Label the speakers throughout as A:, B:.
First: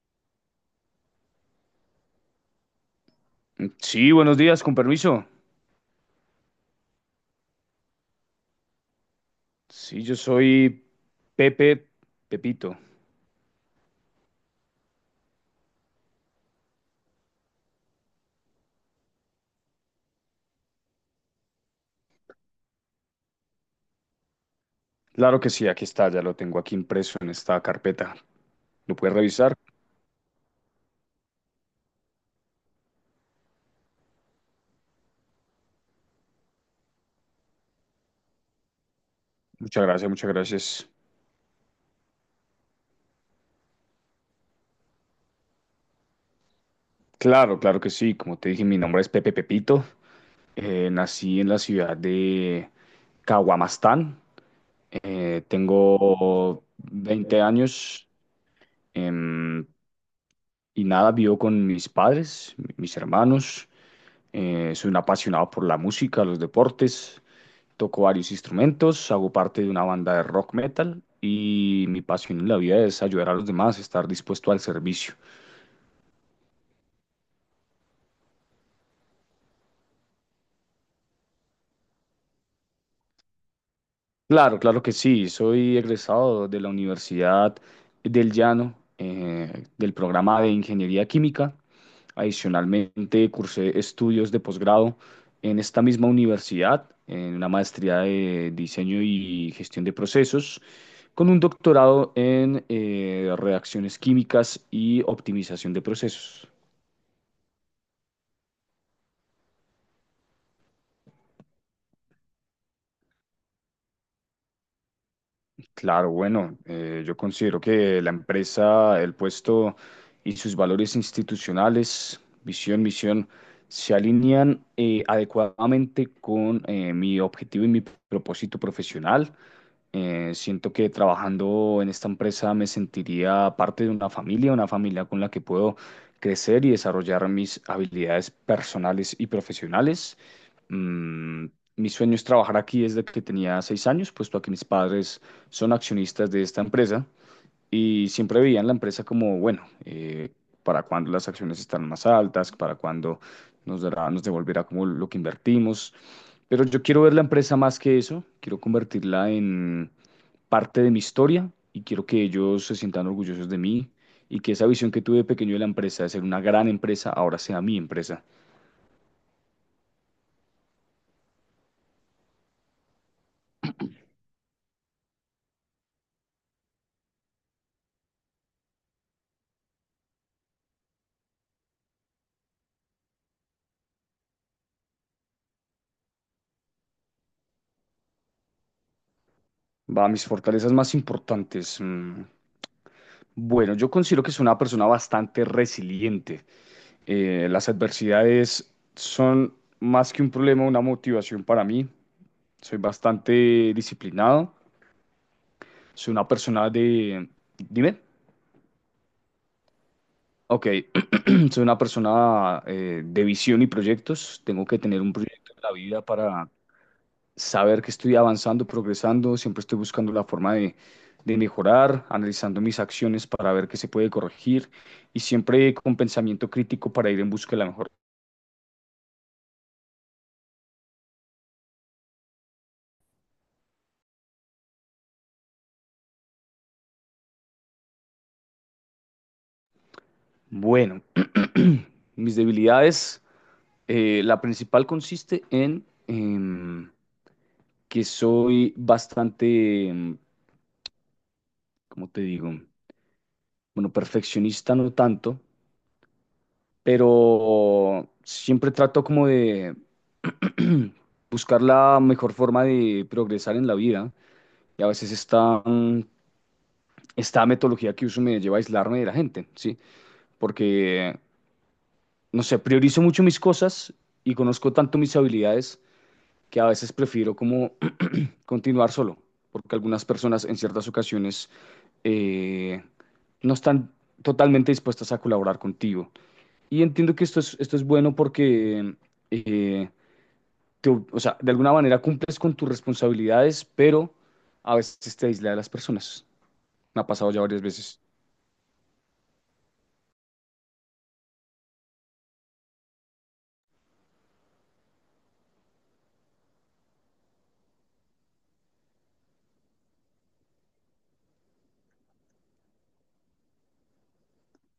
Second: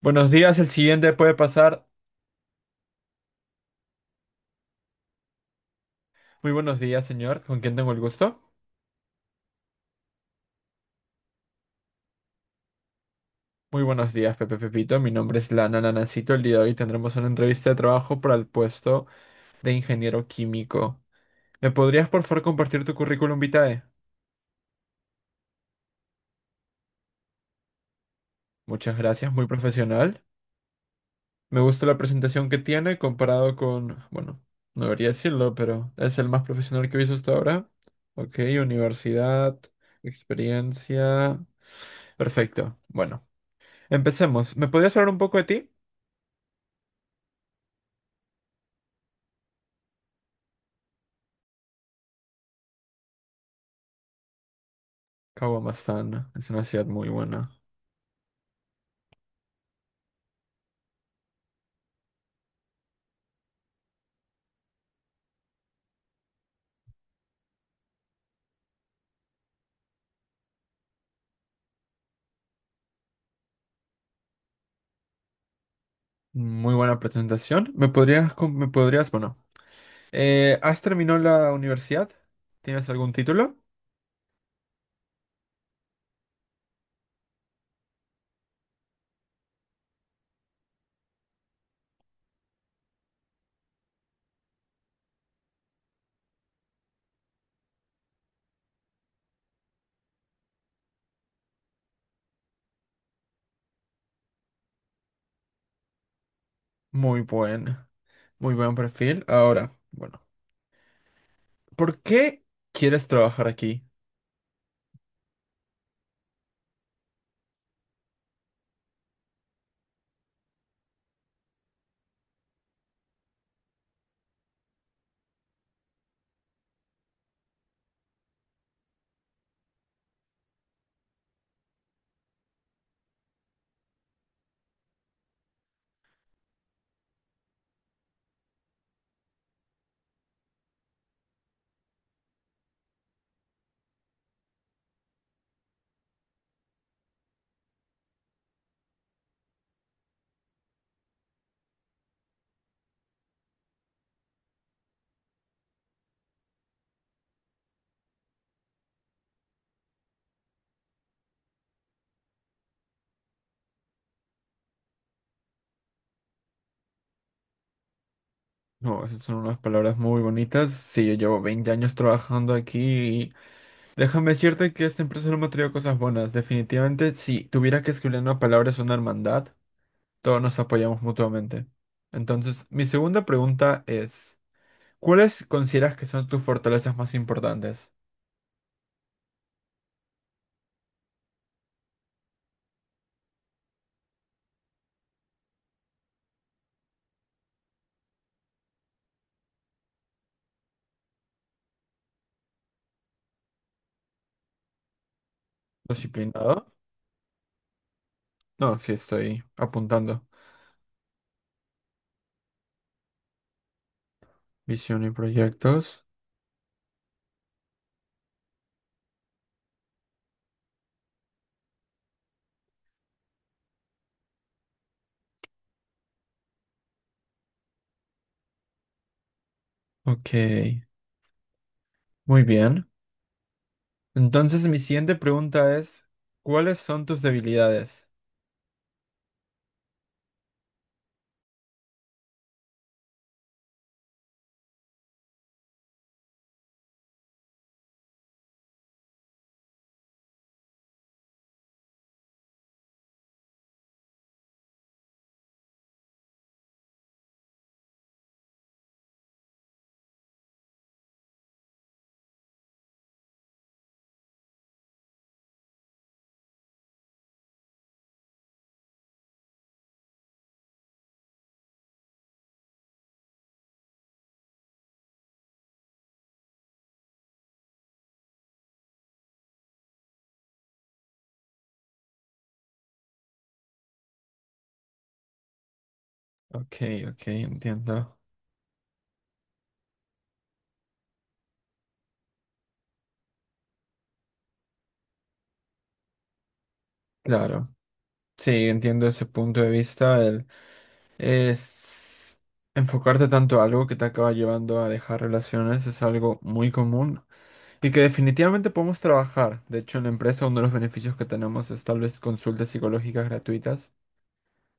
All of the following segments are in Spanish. A: Buenos días, el siguiente puede pasar.
B: Sí, buenos días, con permiso.
A: Muy buenos días, señor. ¿Con quién tengo el gusto?
B: Sí, yo soy Pepe Pepito.
A: Muy buenos días, Pepe Pepito. Mi nombre es Lana Nanacito. El día de hoy tendremos una entrevista de trabajo para el puesto de ingeniero químico. ¿Me podrías, por favor, compartir tu currículum vitae?
B: Claro que sí, aquí está, ya lo tengo aquí impreso en esta carpeta. ¿Lo
A: Muchas
B: puedes
A: gracias, muy
B: revisar?
A: profesional. Me gusta la presentación que tiene comparado con, bueno, no debería decirlo, pero es el más profesional que he visto hasta ahora. Ok, universidad,
B: Muchas gracias, muchas gracias.
A: experiencia. Perfecto. Bueno, empecemos. ¿Me podrías hablar un poco de ti?
B: Claro, claro que sí. Como te dije, mi nombre es Pepe Pepito. Nací en la ciudad de Caguamastán.
A: Kawamastan es
B: Tengo
A: una ciudad muy
B: 20
A: buena.
B: años, em, y nada, vivo con mis padres, mis hermanos. Soy un apasionado por la música, los deportes. Toco varios instrumentos, hago parte de una banda de rock metal y mi pasión en la vida es ayudar a los demás, estar dispuesto al servicio.
A: Muy buena presentación. ¿Me podrías, me podrías, bueno, has terminado la universidad? ¿Tienes algún título?
B: Claro, claro que sí, soy egresado de la Universidad del Llano, del programa de Ingeniería Química. Adicionalmente, cursé estudios de posgrado en esta misma universidad, en una maestría de diseño y gestión de procesos con un doctorado en reacciones químicas y optimización de procesos.
A: Muy buen, muy buen perfil. Ahora, bueno, ¿por qué quieres trabajar aquí?
B: Claro, bueno, yo considero que la empresa, el puesto y sus valores institucionales, visión, misión, se alinean adecuadamente con mi objetivo y mi propósito profesional. Siento que trabajando en esta empresa me sentiría parte de una familia con la que puedo crecer y desarrollar mis habilidades personales y profesionales. Mm, Mi sueño es trabajar aquí desde que tenía 6 años, puesto a que mis padres son accionistas de esta empresa y siempre veían la empresa como, bueno, para cuando las acciones están más altas, para cuando nos devolverá como lo que invertimos. Pero yo quiero ver la empresa más que eso, quiero convertirla en parte de mi historia y quiero que ellos se sientan orgullosos de mí y que esa visión que tuve de pequeño de la empresa, de ser una gran empresa, ahora sea mi empresa.
A: No, esas son unas palabras muy bonitas. Sí, yo llevo 20 años trabajando aquí y déjame decirte que esta empresa no me ha traído cosas buenas. Definitivamente, si tuviera que escribir en una palabra es una hermandad. Todos nos apoyamos mutuamente. Entonces, mi segunda pregunta es, ¿cuáles consideras que son tus fortalezas más importantes?
B: Va, mis fortalezas más importantes. Mm. Bueno, yo considero que soy una persona bastante resiliente. Las adversidades son más que un problema, una motivación para mí. Soy bastante disciplinado. Soy una
A: ¿Disciplinado?
B: persona de... Dime.
A: No, sí, estoy apuntando.
B: Ok, soy una persona de visión y proyectos. Tengo que tener
A: Visión y
B: un proyecto en la vida
A: proyectos.
B: para saber que estoy avanzando, progresando, siempre estoy buscando la forma de mejorar, analizando mis acciones para ver qué se puede corregir y siempre con pensamiento crítico para ir en busca de la mejor.
A: Ok, muy bien. Entonces, mi siguiente pregunta es, ¿cuáles son tus debilidades?
B: Bueno, mis debilidades, la principal consiste en que soy bastante, ¿cómo te digo? Bueno, perfeccionista no tanto, pero siempre trato como de buscar la mejor forma de progresar en la vida y a veces esta metodología que uso me lleva a aislarme de la gente, ¿sí? Porque, no sé, priorizo mucho mis cosas y conozco tanto mis habilidades que a veces prefiero como continuar solo, porque algunas personas en ciertas ocasiones eh, no están totalmente dispuestas a colaborar contigo.
A: Ok,
B: Y entiendo que
A: ok,
B: esto es bueno
A: entiendo.
B: porque, eh, o sea, de alguna manera cumples con tus responsabilidades, pero a veces te aísla de las personas. Me ha pasado ya varias
A: Claro.
B: veces.
A: Sí, entiendo ese punto de vista. El, es enfocarte tanto a algo que te acaba llevando a dejar relaciones es algo muy común. Y que definitivamente podemos trabajar. De hecho, en la empresa uno de los beneficios que tenemos es tal vez consultas psicológicas gratuitas.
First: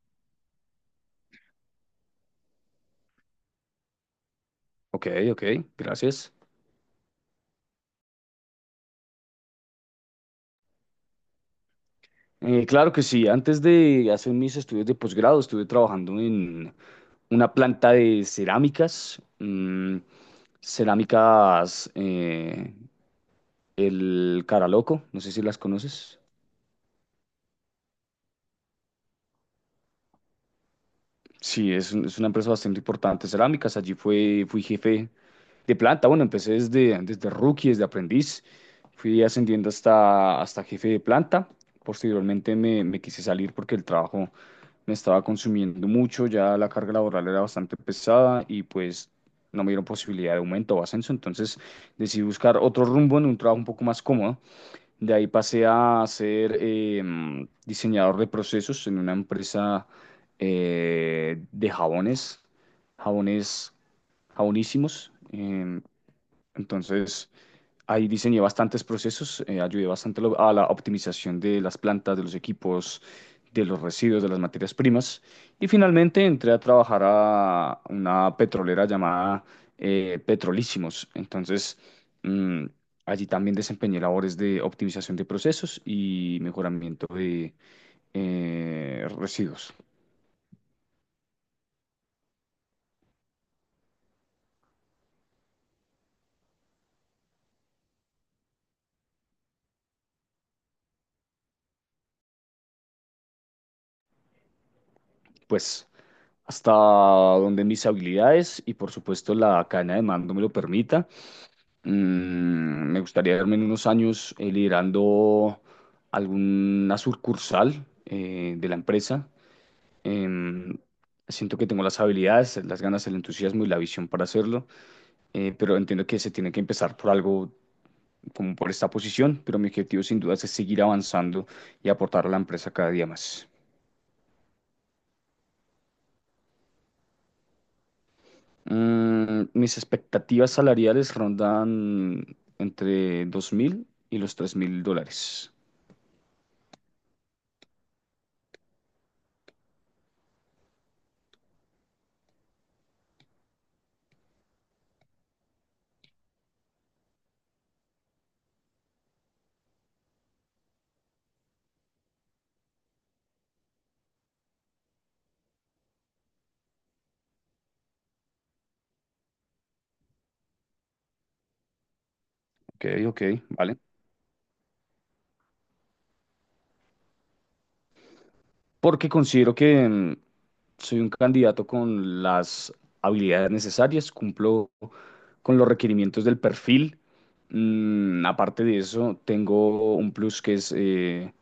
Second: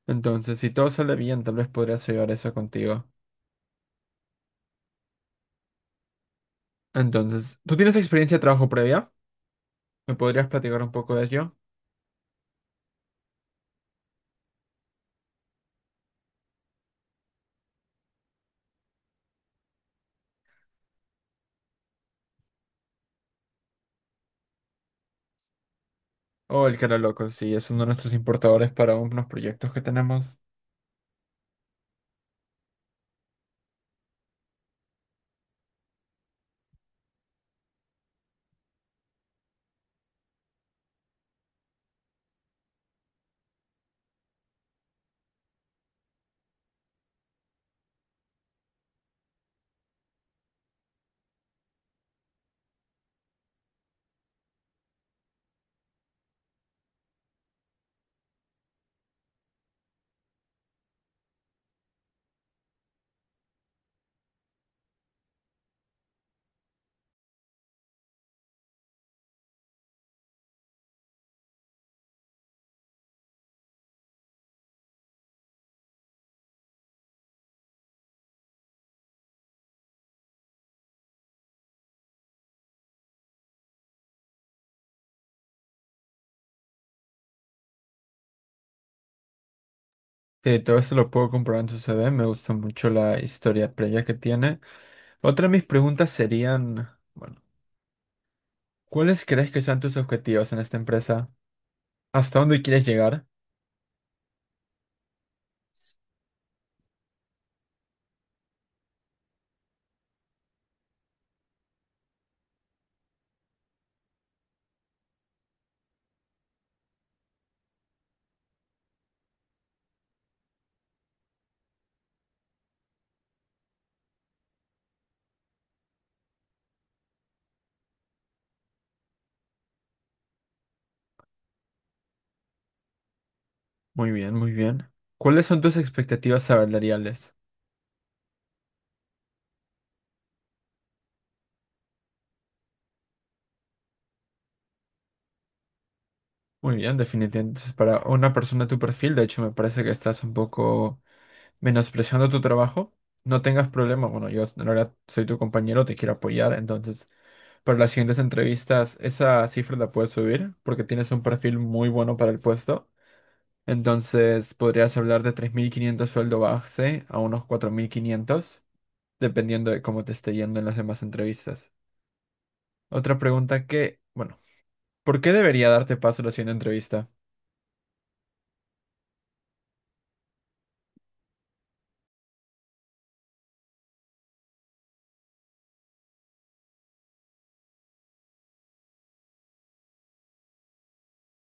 A: Entonces, si todo sale bien, tal vez podrías llevar eso contigo.
B: Ok, ok, gracias.
A: Entonces, ¿tú tienes experiencia de trabajo previa? ¿Me podrías platicar un poco de ello?
B: Claro que sí, antes de hacer mis estudios de posgrado estuve trabajando en una planta de cerámicas, el Caraloco, no sé si las conoces.
A: O el que era loco, sí, es uno de nuestros importadores para unos proyectos que tenemos.
B: Sí, es una empresa bastante importante, cerámicas. Allí fui jefe de planta. Bueno, empecé desde rookie, desde aprendiz. Fui ascendiendo hasta jefe de planta. Posteriormente me quise salir porque el trabajo me estaba consumiendo mucho, ya la carga laboral era bastante pesada y pues no me dieron posibilidad de aumento o ascenso, entonces decidí buscar otro rumbo en un trabajo un poco más cómodo. De ahí pasé a ser diseñador de procesos en una empresa de jabones jabonísimos. Entonces, ahí diseñé bastantes procesos, ayudé bastante a a la optimización de las plantas, de los equipos, de los residuos, de las materias primas. Y finalmente entré a trabajar a una petrolera llamada Petrolísimos. Entonces, mm, allí también desempeñé labores de optimización de procesos y mejoramiento de residuos.
A: Todo eso lo puedo comprobar en su CV. Me gusta mucho la historia previa que tiene. Otra de mis preguntas serían, bueno, ¿cuáles crees que sean tus objetivos en esta empresa? ¿Hasta dónde quieres llegar?
B: Pues hasta donde mis habilidades y por supuesto la cadena de mando me lo permita. Me gustaría verme en unos años liderando alguna sucursal de la empresa. Em, Siento que tengo las habilidades, las ganas, el entusiasmo y la visión para hacerlo, pero entiendo que se tiene que empezar por algo como por esta posición, pero mi objetivo sin duda es seguir avanzando y aportar a la empresa cada día más.
A: Muy bien, muy bien. ¿Cuáles son tus expectativas salariales?
B: Mis expectativas salariales rondan entre 2.000 y los 3.000 dólares.
A: Muy bien, definitivamente. Entonces, para una persona de tu perfil, de hecho, me parece que estás un poco menospreciando tu trabajo. No tengas problema. Bueno, yo en realidad soy tu compañero, te quiero apoyar. Entonces, para las siguientes entrevistas, esa cifra la puedes subir porque tienes un perfil muy bueno para el puesto. Entonces, podrías hablar de 3500 sueldo base a unos 4500 dependiendo de cómo te esté yendo en las demás entrevistas.
B: Ok,
A: Otra
B: ok,
A: pregunta
B: vale.
A: que, bueno, ¿por qué debería darte paso a la siguiente entrevista?
B: Porque considero que soy un candidato con las habilidades necesarias, cumplo con los requerimientos del perfil. Aparte de eso, tengo un plus que es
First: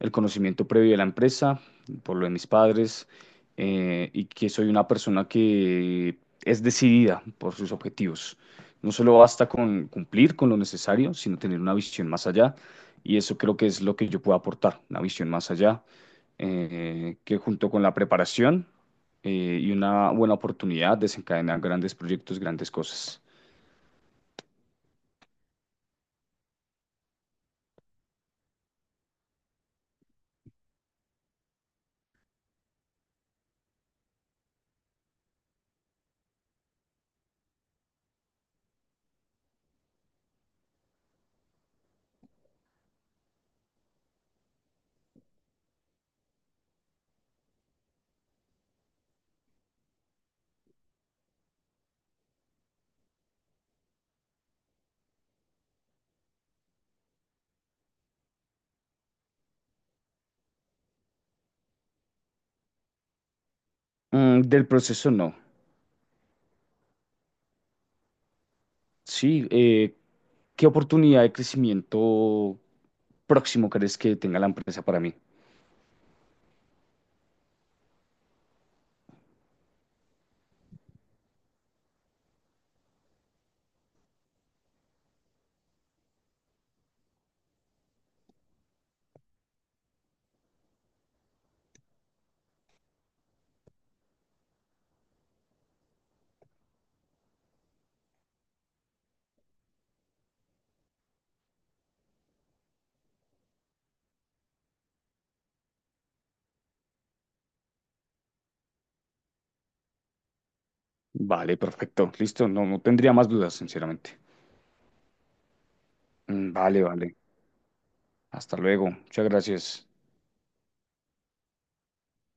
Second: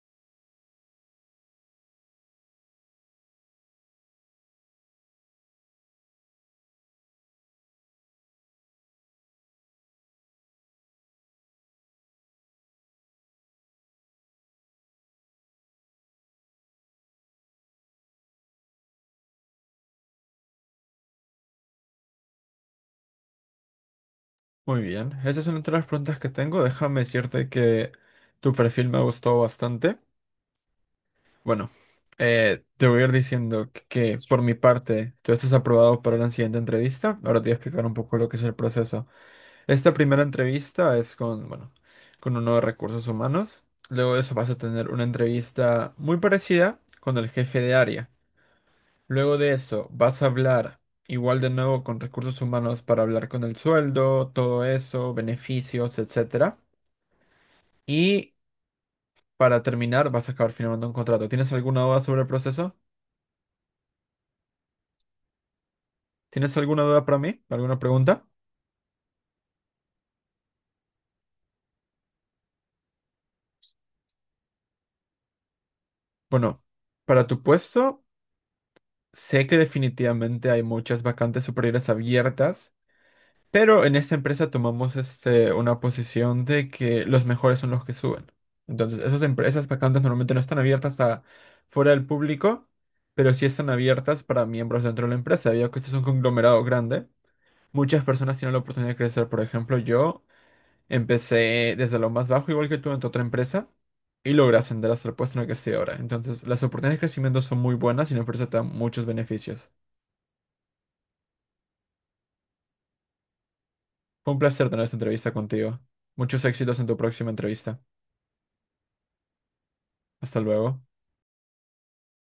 B: el conocimiento previo de la empresa, por lo de mis padres, y que soy una persona que es decidida por sus objetivos. No solo basta con cumplir con lo necesario, sino tener una visión más allá, y eso creo que es lo que yo puedo aportar, una visión más allá que junto con la preparación y una buena oportunidad desencadenan grandes proyectos, grandes cosas.
A: Muy bien, esa es una de las preguntas que tengo. Déjame decirte que tu perfil me ha gustado bastante. Bueno, te voy a ir diciendo que por mi parte tú estás aprobado para la siguiente entrevista. Ahora te voy a explicar un poco lo que es el proceso. Esta primera entrevista es con, bueno, con uno de recursos humanos. Luego de eso vas a tener una entrevista muy parecida con el jefe de área. Luego de eso, vas a hablar igual de nuevo con recursos humanos para hablar con el sueldo, todo eso, beneficios, etcétera. Y para terminar, vas a acabar firmando un contrato. ¿Tienes alguna duda sobre el proceso?
B: Del proceso no.
A: ¿Tienes alguna duda para mí? ¿Alguna pregunta?
B: Sí, ¿qué oportunidad de crecimiento próximo crees que tenga la empresa para mí?
A: Bueno, para tu puesto, sé que definitivamente hay muchas vacantes superiores abiertas. Pero en esta empresa tomamos este, una posición de que los mejores son los que suben. Entonces, esas empresas vacantes normalmente no están abiertas a fuera del público, pero sí están abiertas para miembros dentro de la empresa. Debido a que este es un conglomerado grande, muchas personas tienen la oportunidad de crecer. Por ejemplo, yo empecé desde lo más bajo, igual que tú, en tu otra empresa, y logré ascender hasta el puesto en el que estoy ahora. Entonces, las oportunidades de crecimiento son muy buenas y la empresa te da muchos beneficios.
B: Vale, perfecto. Listo, no tendría más dudas, sinceramente.
A: Fue un placer tener esta entrevista contigo. Muchos éxitos
B: Vale,
A: en tu
B: vale.
A: próxima entrevista.
B: Hasta luego. Muchas gracias.
A: Hasta luego.